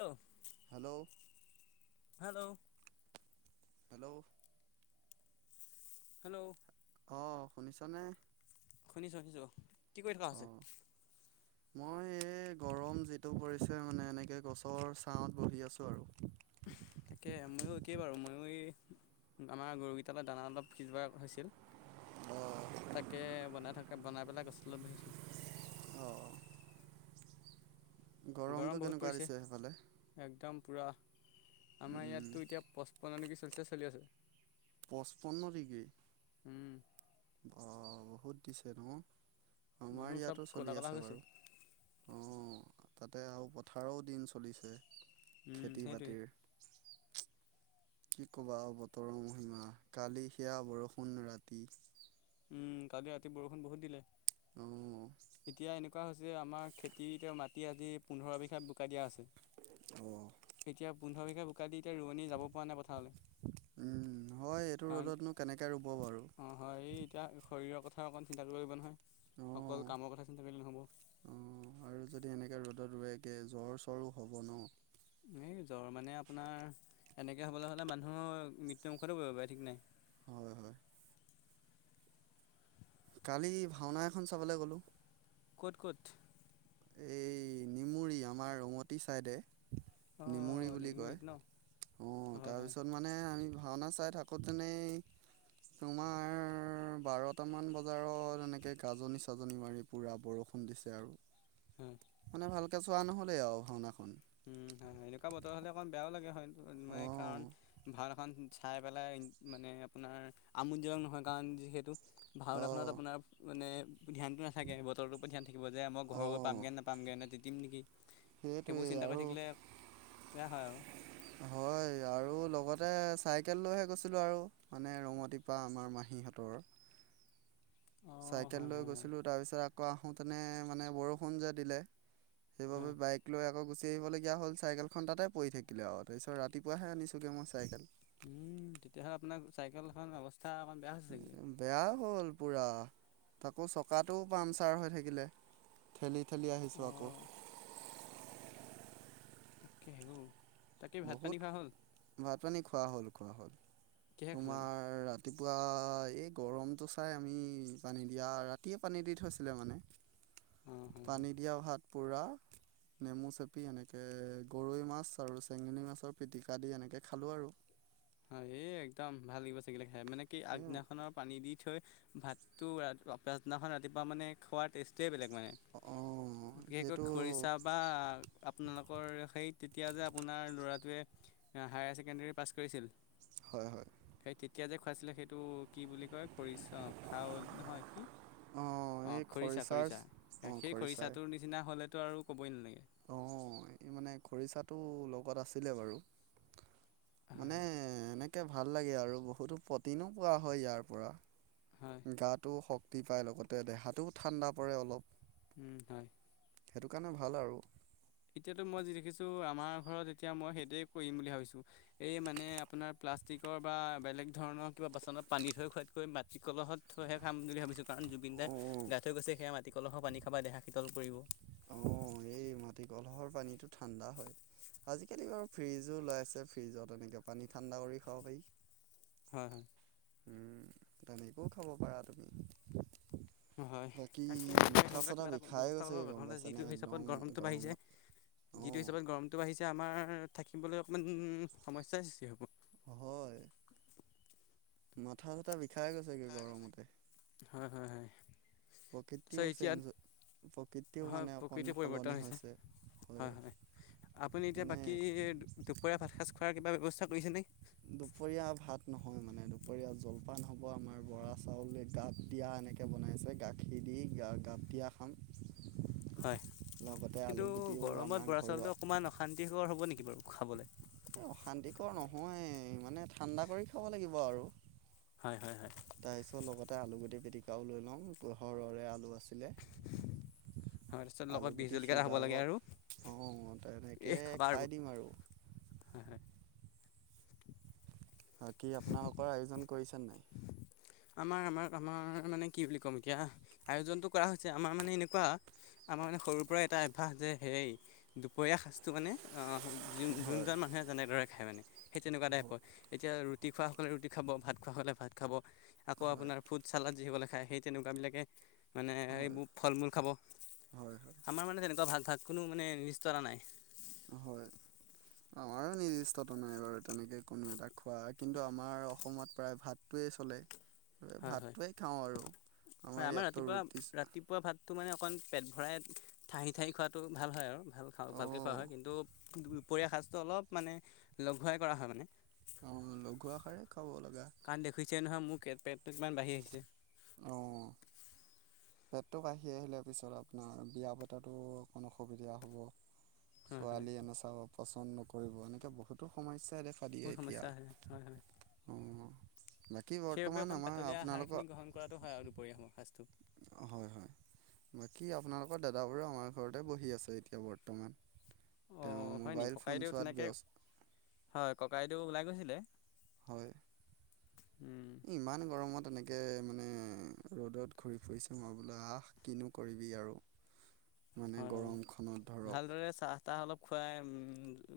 Hello hello hello. Hello. Hello. অ' শুনিছানে। শুনিছোঁ শুনিছোঁ, কি কৰি থকা হৈছে? অঁ মই এই গৰম যিটো পৰিছে মানে এনেকে গছৰ ছাঁত বহি আছোঁ আৰু। তাকে ময়ো একেই বাৰু ময়ো এই আমাৰ গৰুকেইটালৈ দানা অলপ সিজোৱা হৈছিল। অ'। তাকে বনাই থাকে বনাই পেলাই গছৰ তলত বহিছোঁ। অ' গৰমটো গৰম বহুত কেনেকুৱা পৰিছে, দিছে সেইফালে একদম পুৰা, আমাৰ উম ইয়াততো এতিয়া পঁচপন্ন ডিগ্ৰী চেলচিয়াচ চলি আছে। পঁচপন্ন ডিগ্ৰী। উম, অ' বহুত দিছে ন'। মানুহ আমাৰ চব ইয়াতো ক'লা চলি ক'লা হৈ আছে গৈছোঁ বাৰু, অ'। তাতে আৰু পথাৰো দিন চলিছে। উম, খেতি সেইটোৱে। বাতিৰ কি ক'বা আৰু বতৰৰ মহিমা কালি সেয়া বৰষুণ ৰাতি। উম, কালি ৰাতি বৰষুণ বহুত দিলে, অ' অ'। এতিয়া এনেকুৱা হৈছ যে আমাৰ খেতিতে মাটি আজি পোন্ধৰ বিঘা বোকাই দিয়া আছে। এতিয়া পোন্ধৰ বিঘা বোকা দি এতিয়া ৰোৱনী যাব পৰা নাই পথাৰলৈ, উম হয় এইটো কাৰণ ৰ'দতনো কেনেকৈ ৰুব বাৰু অ' হয় এই এতিয়া শৰীৰৰ কথা অকণ চিন্তা কৰিব লাগিব নহয়। অকল অ' কামৰ কথা চিন্তা কৰিলে নহ'ব। অ' আৰু যদি [unintelligible] জ্বৰ চৰো হ'ব ন'। এই জ্বৰ মানে আপোনাৰ, এনেকে হ'বলৈ হ'লে মানুহৰ মৃত্যু মুুখতো পৰিব পাৰে ঠিক নাই। হয় হয়। কালি ভাওনা এখন চাবলৈ গ'লোঁ। ক'ত ক'ত? এই নিমুৰি আমাৰ ৰঙতি চাইডে। নিমুৰি অঁ বুলি কয়, নিৰিংগুৰিত ন অ' হয় হয় তাৰপিছত মানে আমি ভাওনা চাই থাকোঁতেনেই তোমাৰ বাৰটা মান বজাৰত এনেকে গাজনি চাজনি মাৰি পুৰা বৰষু [unintelligible] দিছে আৰু। হম, মানে ভালকৈ চোৱা নহ'লে আৰু ভাওনাখন উম হয় হয় এনেকুৱা বতৰ হলে অকমান বেয়াও লাগে হয় মানে কাৰণ অ' ভাড এখন চাই পেলাই মানে আপোনাৰ আমোদজনক নহয় কাৰণ যিহেতু ভাওনাখনত অ' আপোনাৰ মানে ধানটো নাথাকে বতৰ পৰা ধান থাকিব যে মই ঘৰৰ পৰা পামগে নাপামগৈে তিম নেকি সেইবোৰ সেইটোৱয়ে চিন্তা কৰি থাকিলে বেয়া হয় আৰু হয় আৰু আৰু লগতে চাইকেল লৈহে গৈছিলোঁ আৰু মানে ৰঙতিীপা আমাৰ মাহীহঁতৰ অঁ চাইকেল হয় লৈ হয় হয় গৈছিলোঁ তাৰপিছত আকৌ আহোঁতেনে মানে বৰষুণ যে দিলে হা, সেইবাবে বাইক লৈ একক গুচি আহিবলগীয়া হ'ল চাইকেলখন তাতে পৰি থাকিলে আৰু তাৰপিছত ৰাতিপুৱাহে আনিছিলোঁগৈ মই চাইকেল উম তেতিয়াহ'লে আপোনাৰ চাইকেল এ অৱস্থা অকণ বেয়া হৈছে চাগিলে। বেয়া হ'ল পুৰা আাকৌ চকাটোও পামচাৰ হৈ থাকিলে ঠেলি ঠেলি আহিছোঁ আকৌ অ', তাকে হে বহুত ভাত পানী খোৱা হ'ল খোৱা হ'ল কিহে খালে বাৰু? তোমাৰ ৰাতিপুৱা এই গৰমটো চাই আমি পানী দিয়া ৰাতিয়ে পানী দি থৈছিলে মানে অ', হয়, হয়। পানী দিয়া ভাত পুোৰা নেমু চেপি এনেকে গৰৈ মাছ আৰু চেঙনী মাছৰ পিটিকা দি এনেকে খালোঁ আৰু হয়, এই একদম ভাল লাগিব চিগিলাক খাই মানে কি এই আগদিনাখনৰ পানী দি থৈ ভাত টো পিছ দিনাখন ৰাতিপুৱা মানে খোৱাৰ টেষ্টৈ বেলেগ। অঁ [inaudible] বিশেষকৈ সেইটো খৰিচা বা আপোনালোক কৰ সেই তেতিয়া যে আপোনাৰ ল'ৰাটোৱে হায়াৰ ছেকেণ্ডাৰী পাছ কৰিছিল। হয়, হয়। সেই তেতিয়া যে খুৱাইছিলে সেইটো কি বুলি কয় খৰিছা অ' খাৰলী নহয় কি? অঁ অ' এই খৰিচা খৰিচাৰ খৰিচা অঁ সেই খৰিচাটোৰ নিচিনা হলেতো আৰু কবই নালাগে। অ', [unintelligible] মানে খৰিচাটো লগত আছিলে বাৰু মানে হয় হয় এনেকে ভাল লাগে আৰু বহুতো প্ৰটিনো পোৱা হয় ইয়াৰ পৰা হয় গাটো শক্তি পায় লগতে দেহাটোও ঠাণ্ডা পৰে অলপ উম হয়। সেইটো কাৰণে ভাল আৰু। এতিয়াতো মই যি দেখিছো আমাৰ ঘৰত এতিয়া মই সেইটোৱে কৰিম বুলি ভাবিছো এই মানে আপোনাৰ। প্লাষ্টিকৰ বা বেলেগ ধৰণৰ কিবা বাচনত পানী থৈ খোৱাতকৈ মাটি কলহত থৈহে খাম বুলি ভাবিছোঁ। কাৰণ জুবিন দাই অঁ গাই থৈ গৈছে সেয়া মাটি কলহৰ পানী খাবা দেহা শীতল পৰিব। অ' এই। মাটি কলহৰ পানীটো ঠাণ্ডা হয়, আজিকালি বাৰু ফ্ৰিজো ওলাইছে ফ্ৰিজত এনেকে পানী। ঠাণ্ডা কৰি খাব পাৰি। হয়। তেনেকৈও খাব পাৰা তুমি। হয়, বাকী তাকে মাথা তেনেকুৱা চাথা কিবা এটা বিষাই ব্যৱস্থা কৰি গৈছেগে [unintelligible] গম নহলে যি। পাইছানে যিটো একদম হিচাপত গৰমটো বাঢ়িছে গৰমত অঁ। যিটো হিচাপত গৰমটো বাঢ়িছে আমাৰ। থাকিবলৈ অকণমান সমস্যাৰ সৃষ্টি হ'ব। মাথা-চাথা বিষাই গৈছে গে গৰমতে। হয় হয় হয় চ' প্ৰকৃতিও এতিয়া চেঞ্জ হৈ। প্ৰকৃতিও হয় মানে অকন প্ৰকৃতিৰ পৰিৱৰ্তন সলনি হৈছে, হয়। আপুনি এতিয়া মানে বাকী দুপৰীয়া ভাত সাজ খোৱাৰ কিবা ব্যৱস্থা কৰিছেনে। দুপৰীয়া ভাত নহয় মানে দুপৰীয়া জলপান হ'ব আমাৰ বৰা চাউলে গাপ দিয়া। তেনেকে বনাইছে গাখীৰ দি গা গাতিয়া খাম। হয় লগতে আলু কিন্তু গুটিও আমাৰ গৰমত বৰা ঘৰুৱা চাউলটো অকণমান অশান্তিকৰ হ'ব নেকি বাৰু খাবলৈ। এ অশান্তিকৰ নহয় মানে ঠাণ্ডা কৰি খাব লাগিব আৰু। হয়, হয়, হয়। তাৰ পিছত লগতে আলু গুটি পিটিকাও লৈ লওঁ [unintelligible] আলু আছে। তাৰপিছত [inaudible] লগত বিহ আলুগুটি জলকীয়া হ'ব সিজা লাগে আৰু [unintelligible] অ' তেনেকে এই খাবা খাই দিম আৰু। হয়, হয়। বাকি আপোনালোকৰ আয়োজন কৰিছেনে নাই? আমাৰ আমাৰ আমাৰ মানে কি বুলি ক'ম এতিয়া আয়োজনটো কৰা হৈছে আমাৰ মানে এনেকুৱা। আমাৰ মানে সৰুৰ পৰা এটা অভ্যাস যে সেই দুপৰীয়া সাঁজটো মানে অ' যো হয় যোনজন মানু। মানুহে যেনেদৰে খায় মানে সেই তেনেকুৱা টাইপৰ, এতিয়া ৰুটি খোৱাসকলে ৰুটি খাব ভাত খোৱাসকলে ভাত খাব। আকৌ হয় আপোনাৰ ফুড চালাড যিসকলে খায় সেই তেনেকুৱাবিলাকে। মানে হয় এইবোৰ ফল মূল খাব হয় আমাৰ মানে তেনেকুৱা ভাগ ভাগ কোনো মানে লিস্ত অৰা নাই আমাৰ নিৰ্দিষ্টতো নাই বাৰু তেনেকে কোনো এটা খোৱা কিন্তু আমাৰ অসমত প্ৰায় ভাত। টোয়ে চলে। হয়, হয়, ভাতটোৱেই খাওঁ আৰু হয় আমাৰ ইয়াততো ৰাতিপুৱা ৰুটি ৰাতিপুৱা ভাতটো মানে অকণ। পেট ভৰাই ঠাহি ঠাহি খোৱাটো ভাল হয় আৰু ভাল খাওঁ ভালকৈ খোৱা অঁ হয় কিন্তু দুপৰীয়া সাজটো অলপ মানে লঘুৱাই কৰা হয় মানে। অ', লঘু আহাৰে খাব লগা। কাৰণ দেখুাইছে নহয় মোৰ পেটটো কিমান বাঢ়ি আহিছে অ', পেটটো কাঢ়ি আহিলে পিছত আপোনাৰ বিয়া পতা অকণ অসুবিধা হ'ব হয় হয় ছোৱালী এনে চাব পচন্দ নকৰিব এনেকে বহুতো সমস্যা দে খালি বহুত এতিয়া সমস্যা আহে হয় হয় অ', বাকী সেইবাবে বৰ্তমান অকণ আমাৰ পাতলীয়া আপোনালোকৰ আহাৰখিনি গ্ৰহণ কৰাটো হয় আৰু দুপৰীয়া সমৰ সাজটৌ হয় হয় বাকী আপোনালোকৰ দাদাবোৰ আমাৰ ঘৰতে বহি আছে এতিয়া বৰ্তমান তেওঁ অ'ম হয় নিকি মোবাইল ফোন ককাইদেউ চোৱাত তেনেকৈ ব্যস্ত হয় ককাইদেউ ওলাই গৈছিলে হয়। ইমান গৰমত এনেকে মানে ৰ'দত ঘূৰি ফুৰিছে মই বোলে আহ কিনো কৰি কি‌ আৰু মানে হয় হয় গৰমখনত ধৰক ভালদৰে চাহ তাহ অলপ খুৱাই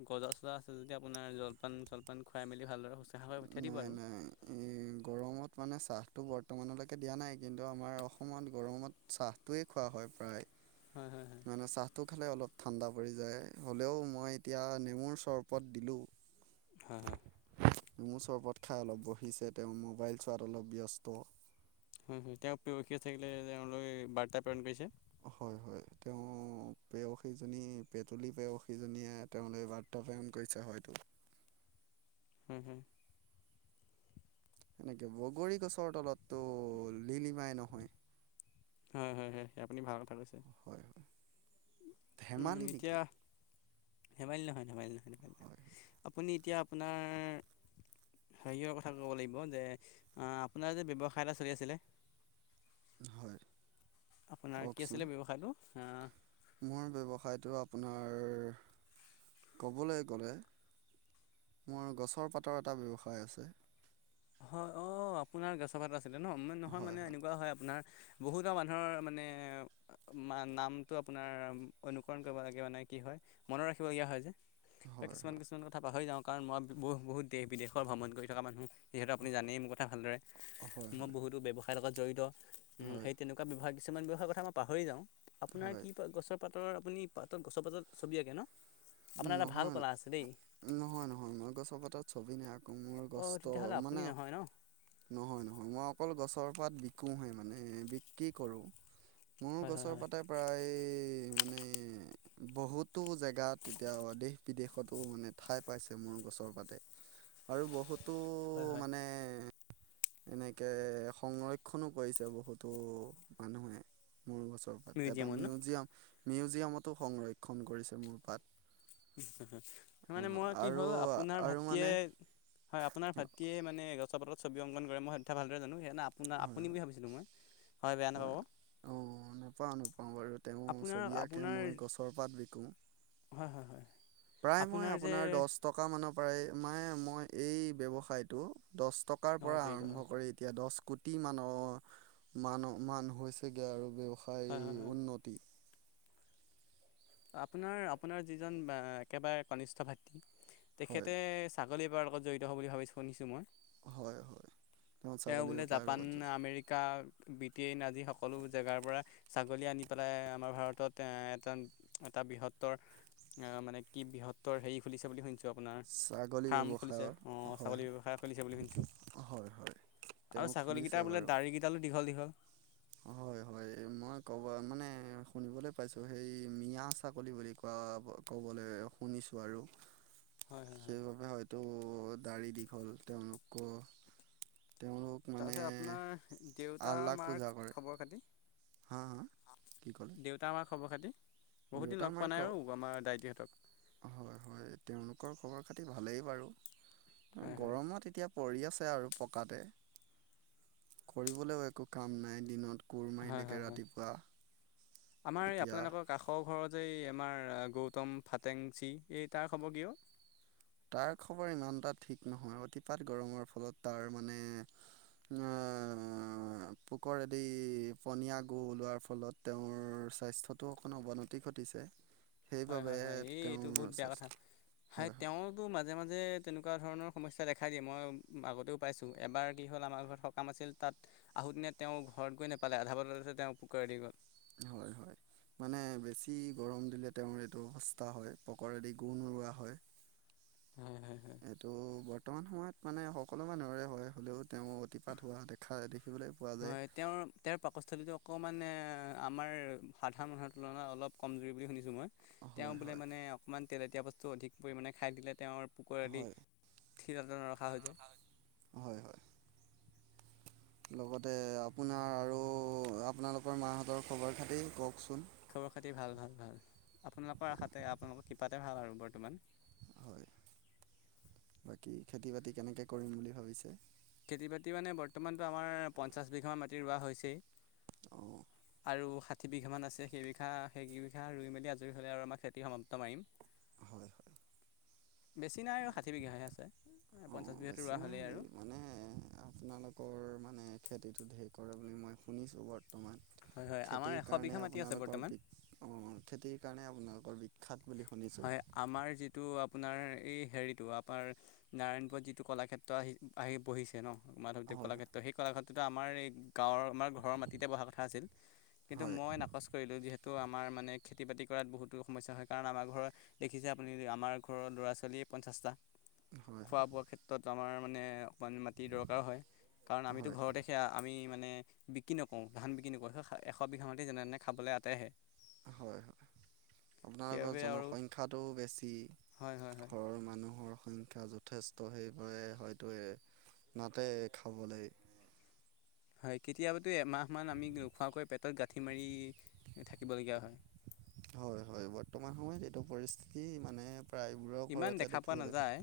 গজা চজা আছে যদি আপোনাৰ জলপান জলপান খুৱাই মেলি ভালদৰে শুশ্ৰূষা কৰি পঠিয়াই দিব নাই আৰু নাই এই গৰমত মানে চাহটো বৰ্তমানলৈকে দিয়া নাই কিন্তু আমাৰ অসমত গৰমত চাহটোৱেই খোৱা হয় প্ৰায় হয় হয় হয় মানে চাহটো খালে অলপ ঠাণ্ডা পৰি যায় হ'লেও মই এতিয়া নেমুৰ চৰবত দিলোঁ হ নেমু চৰবত খাই অলপ বহিছে তেওঁৰ মোবাইল চোৱাত অলপ ব্যস্ত হয় হয় তেওঁ প্ৰকিয় থাকিলে তেওঁলোকে বাৰ্তা প্ৰেৰণ কৰিৈছে হয় হয় তেওঁ পয়সীজনী পেতলী পেয়সীজনীয়ে তেওঁ বাৰ ন কৰিছা হয়তো হম হুম এেনেকে বগৰী গছৰ তলতটো লিলিমাই নহয় হয় হয় হয় আপুনি ভাল হয় হয় উম ধেমালি নেকি এতিয়া ধেমালি নহয় ধেমালি নহয় ধেমালি নহয় হয় আপুনি এতিয়া আপোনাৰ হেৰি হৰ কথা ক'ব লাগিব যে আপোনাৰ যে ব্যৱসায় এটা চলি আছিলে। হয়। আপোনাৰ কি কওকচোন আছিলে ব্যৱসায়টো অ'। মোৰ ব্যৱসায়টো আপোনাৰ ক'বলৈ গ'লে। মোৰ গছৰ পাতৰ এটা ব্যৱসায় আছে। হয় অ' আপোনাৰ গাছৰ পাতৰ আছিলে ন' নহয় মানে এনেকুৱা হয় আপোনাৰ বহুতো মানুহৰ মানে মা-নামটো আপোনাৰ অনুকৰণ কৰিব কি হয় মনত ৰাখিব লগীয়া হয় যে। বা হয় কিছুমান হয় কিছুমান কথা পাহৰি যাওঁ কাৰণ মই বহু বহুত দেশ বিদেশৰ ভ্ৰমণ কৰি থকা মানুহ। যিহেতু আপুনি জানেই মোৰ কথা ভালদৰে, হয় মই হয় বহুতো ব্যৱসায়ৰ লগত জড়িত উম, হয় সেই তেনেকুৱা ব্যৱসায় কিছুমান ব্যৱসায়ৰ কথা মই পাহৰি যাওঁ, আপোনাৰ হয় কি গছৰ পাতৰ আপুনি পাতত গছৰ পাতত ছবি আঁকে ন'। আপোনাৰ এটা ভাল নহয় কলা ন' আছে দেই নহয় নহয় মই গছৰ পাতত ছবি নাক [unintelligible] অঁ গষ্ট তেতিয়াহ'লে আপুনি মানে, নহয় ন নহয় নহয় মই অকল গছৰ পাত বিকোহে মানে বিক্ৰী কৰোঁ। মোৰ হয় হয় গছৰ হয় পাতে প্ৰায় মানে বহুতো জেগাত তেতিয়া দেশ বিদেশতো মানে ঠাই পাইছে মোৰ গছৰ পাতে, আৰু বহুত তো হয় হয় মানে এনেকে সংৰক্ষণো কৰিছে বহুতো মানুহে। মোৰ গছৰ পাত এটা মিউজিয়ামত ন মিউজিয়াম, মিউজিয়ামতো সংৰক্ষণ কৰিছে মোৰ পাত। অ মানে মই কি আৰু হ'ল আপোনাৰ আৰু ভাতৃয়ে মানে হয় আপোনাৰ ভাতৃয়ে মানে গছৰ পাতত ছবি অংকন কৰে মই সেই কথা ভালদৰে জানো সেয়া [unintelligible] আপোনা হয় আপুনি বুলি ভাবিছিলোঁ মই হয় বেয়া নাপাব। অ' নেপাওঁ নেপাওঁ বাৰু তেওঁ আপোনাৰ ছবি আঁকে আপোনাৰ মই গছৰ পাত বিকো। হয় হয় হয় প্ৰায় মই আপোনাৰ দহ টকা মানৰ পৰাই মানে মই এই ব্যৱসায়টো। দহ টকাৰ অ পৰা জড়িত হয় আৰম্ভ কৰি এতিয়া দহ কোটি মানৰ মান মান হৈছেগৈ আৰু হয় হয় ব্যৱসায় হয় উন্নতি। আপোনাৰ আপোনাৰ যিজন অ' একেবাৰে কনিষ্ঠ ভাতৃ হয় তেখেতে চা [unintelligible] জড়িত হোৱা বুলি ভাবিছোঁ শুনিছোঁ মই। হয় হয় তেওঁ ছাগলী বোলে বেপাৰৰ জাপান, লগত জড়িত আমেৰিকা বি [unintelligible] আজি সকলো জেগাৰ পৰা ছাগলী আনি পেলাই আমাৰ ভাৰতত এ এটা এটা বৃহত্তৰ অ' মানে কি বৃহত্তৰ হেৰি খুলিছে বুলি শুনিছোঁ। আপোনাৰ ছাগলী ফাৰ্ম খুলিছে ব্যৱসায়ৰ অ' হয় ছাগলী ব্যৱসায় খুলিছে বুলি শুনিছোঁ। হয় হয় আৰু তেওঁ খুলিছে ছাগলীকেইটাৰ বোলে বাৰু দাড়ি কেইডালো দীঘল দীঘল। হয় হয় [inaudible] মই ক'ব মানে শুনিবলৈ পাইছোঁ হেৰি মিয়া ছাগলী বুলি কোৱা ক'বলৈ এ শুনিছোঁ আৰু। হয় হয় হয় সেইবাবে হয়তো দাড়ি দীঘল তেওঁলোকৰ। তেওঁলোক মানে, তাৰপিছত আপোনাৰ দেউতা আল্লাক মাৰ পূজা কৰে। খবৰ খাতি হা হা, কি ক'লে? দেউতা মাৰ খবৰ খাতি। বহুত দিন দেউতা লগ পোৱা মায়ে ক, নাই আৰু আমাৰ দাইটিহঁতক হয় হয় তেওঁলোকৰ খবৰ খাটি ভালেই বাৰু, হয় হয় গৰমত এতিয়া পৰি আছে আৰু পকাতে, কৰিবলৈও একো কাম নাই দিনত। কোৰ হয় মাৰিলেগে হয় হয়, ৰাতিপুৱা আমাৰ এই এতিয়া আপোনালোকৰ কাষৰ ঘৰত যে এই আমাৰ গৌতম ফাটেংচি এই তাৰ খবৰ কিওঁ। তাৰ খবৰ ইমান এটা ঠিক নহয় অতিপাত গৰমৰ ফলত তাৰ মানে এ পোকৰেদি পনীয়া গু ওলোৱাৰ ফলত তেওঁৰ স্বাস্থ্যটো অকণ অৱনতি ঘটিছে। হয় সেইবাবে হয় হয় এই এইটো বহুত তেওঁৰ বেয়া কথা, স্বাস্থ্য হাই হয় হয় তেওঁতো মাজ মাজে মাজে তেনেকুৱা ধৰণৰ সমস্যা দেখাই দিয়ে মই আগতেও পাইছোঁ এবাৰ কি হ'ল আমাৰ ঘৰত সকাম আছিল তাত তাত আহো দিনে তেওঁ ঘৰত গৈ নেপালে আধা বজাততে তেওঁ পুোকৰি গ'ল হয় হয় মানে বেছি গৰম দিলে তেওঁৰ এইটো সস্তা হয় পকৰেদি গোণ ৰৱোৱা হয় হয় হয় হয় এইটো বৰ্তমান সময়ত মানে সকলো মানুহৰে হয় হ'লেও তেওঁ অতিপাত হোৱা দেখাদি হয় তেওঁৰ তেওঁৰ পাকস্থলীতো অকমান আমাৰ সাধাৰণ মানুহৰ তুলনাত অলপ কমজৰি বুলি শুনিছোঁ মই তেওঁ হয় বোলে হয় মানে অকণমান তেল এতীয়া বস্তু অধিক পৰিমাণে খাই দিলে তেওঁৰ পুোকুৰ আদি হয় থিলত নৰখা হৈ যায় হয় হয় লগতে আপোনাৰ আৰু আপোনালোকৰ মাহঁতৰ খবৰ খাতি কওকচোন খবৰ খাতি ভাল ভাল ভাল আপোনালোকৰ আশাতে আপোনালোকৰ কিবাতে ভাল আৰু বৰ্তমান হয় বাকী খেতি বাতি কেনেকে কৰিম বুলি ভাবিছে খেতি বাতি মানে বৰ্তমানটোো আমাৰ পঞ্চাছ বিঘাম মাটি ৰোৱা হৈছেই অঁ আৰু ষাঠি বিঘ মান আছে সেইবিঘা সেইবি বিঘা ৰুই মেলি আজৰি হ'লে আৰু আমাক খেতি সমাপ্ত মাৰিম হয় হয় বেছি নাই আৰু ষাঠি বিঘাহে আছে অ পঞ্চাছ বিঘাটো বেছি ৰোৱা হ'লেই নাই আৰু মানে আপোনালোকৰ মানে খেতিটো ধঢেৰ কৰে বুলি মই শুনিছোঁ বৰ বৰ্তমান হয় হয় আমাৰ খেতিৰ এশ কাৰণে বিঘা মাটি আছে আপোনালোকৰ বৰ্তমান অ খেতিৰ কাৰণে আপোনালোকৰ বিখ্যাত বুলি শুনিছোঁ হয় আমাৰ যিটো আপোনাৰ এই হেৰিটো আপোনাৰ নাৰায়ণপুৰত যিটো কলাক্ষেত্ৰ আহি আহি বহিছে ন মাধৱদেৱ হয় কলাক্ষেত্ৰ সেই কলাক্ষেত্ৰতো আমাৰ এই গাঁৱৰ আমাৰ ঘৰৰ মাটিতে বহা কথা আছিল কিন্তু হয় মই নাকচ কৰিলোঁ যিহেতু তো আমাৰ মানে খেতি বাতি কৰাত বহুতো সমস্যা হয় কাৰণ আমাৰ ঘৰৰ দেখিছে আপুনি আমাৰ ঘৰৰ ল'ৰা ছোৱালীয়ে পঞ্চাশটা হয় হয় খোৱা বোৱা ক্ষেত্ৰত আমাৰ মানে অকণমান মাটি দৰকাৰ হয় কাৰণ আমিতো হয় ঘৰতে সেয়া আমি মানে বিক্ৰী নকৰো ধান বিক্ৰী নকৰো এশ বিঘা মাটি যেনে তেনে খাবলৈ আঁটহে হয় হয় আপোনালোকৰ সেইবাবে আৰু জনসংখ্য্ খ্যাটো বেছি হয় হয় হয় ঘৰৰ মানুহ মানুহৰ সংখ্যা যথেষ্ট সেইবাবে হয়তো এ নাতে খাবলৈ [inaudible] হয় কেতিয়াবাতো এমাহমান আমি নোখোৱাকৈ পেটত গাঁঠি মাৰি থাকিবলগীয়া হয় হয় হয় বৰ্তমান সময়ত এইটো পৰিস্থিতি মানে প্ৰায়বোৰৰ ইমান ঘৰতে দেখা পোৱা দেখিবলৈ নাযায়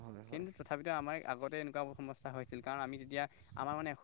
হয় হয় কিন্তু তথাপিতো আমাৰ আগত এনেকুৱাবোৰ সমস্যা হৈছিল কাৰণ আমি যেতিয়া আমাৰ মানে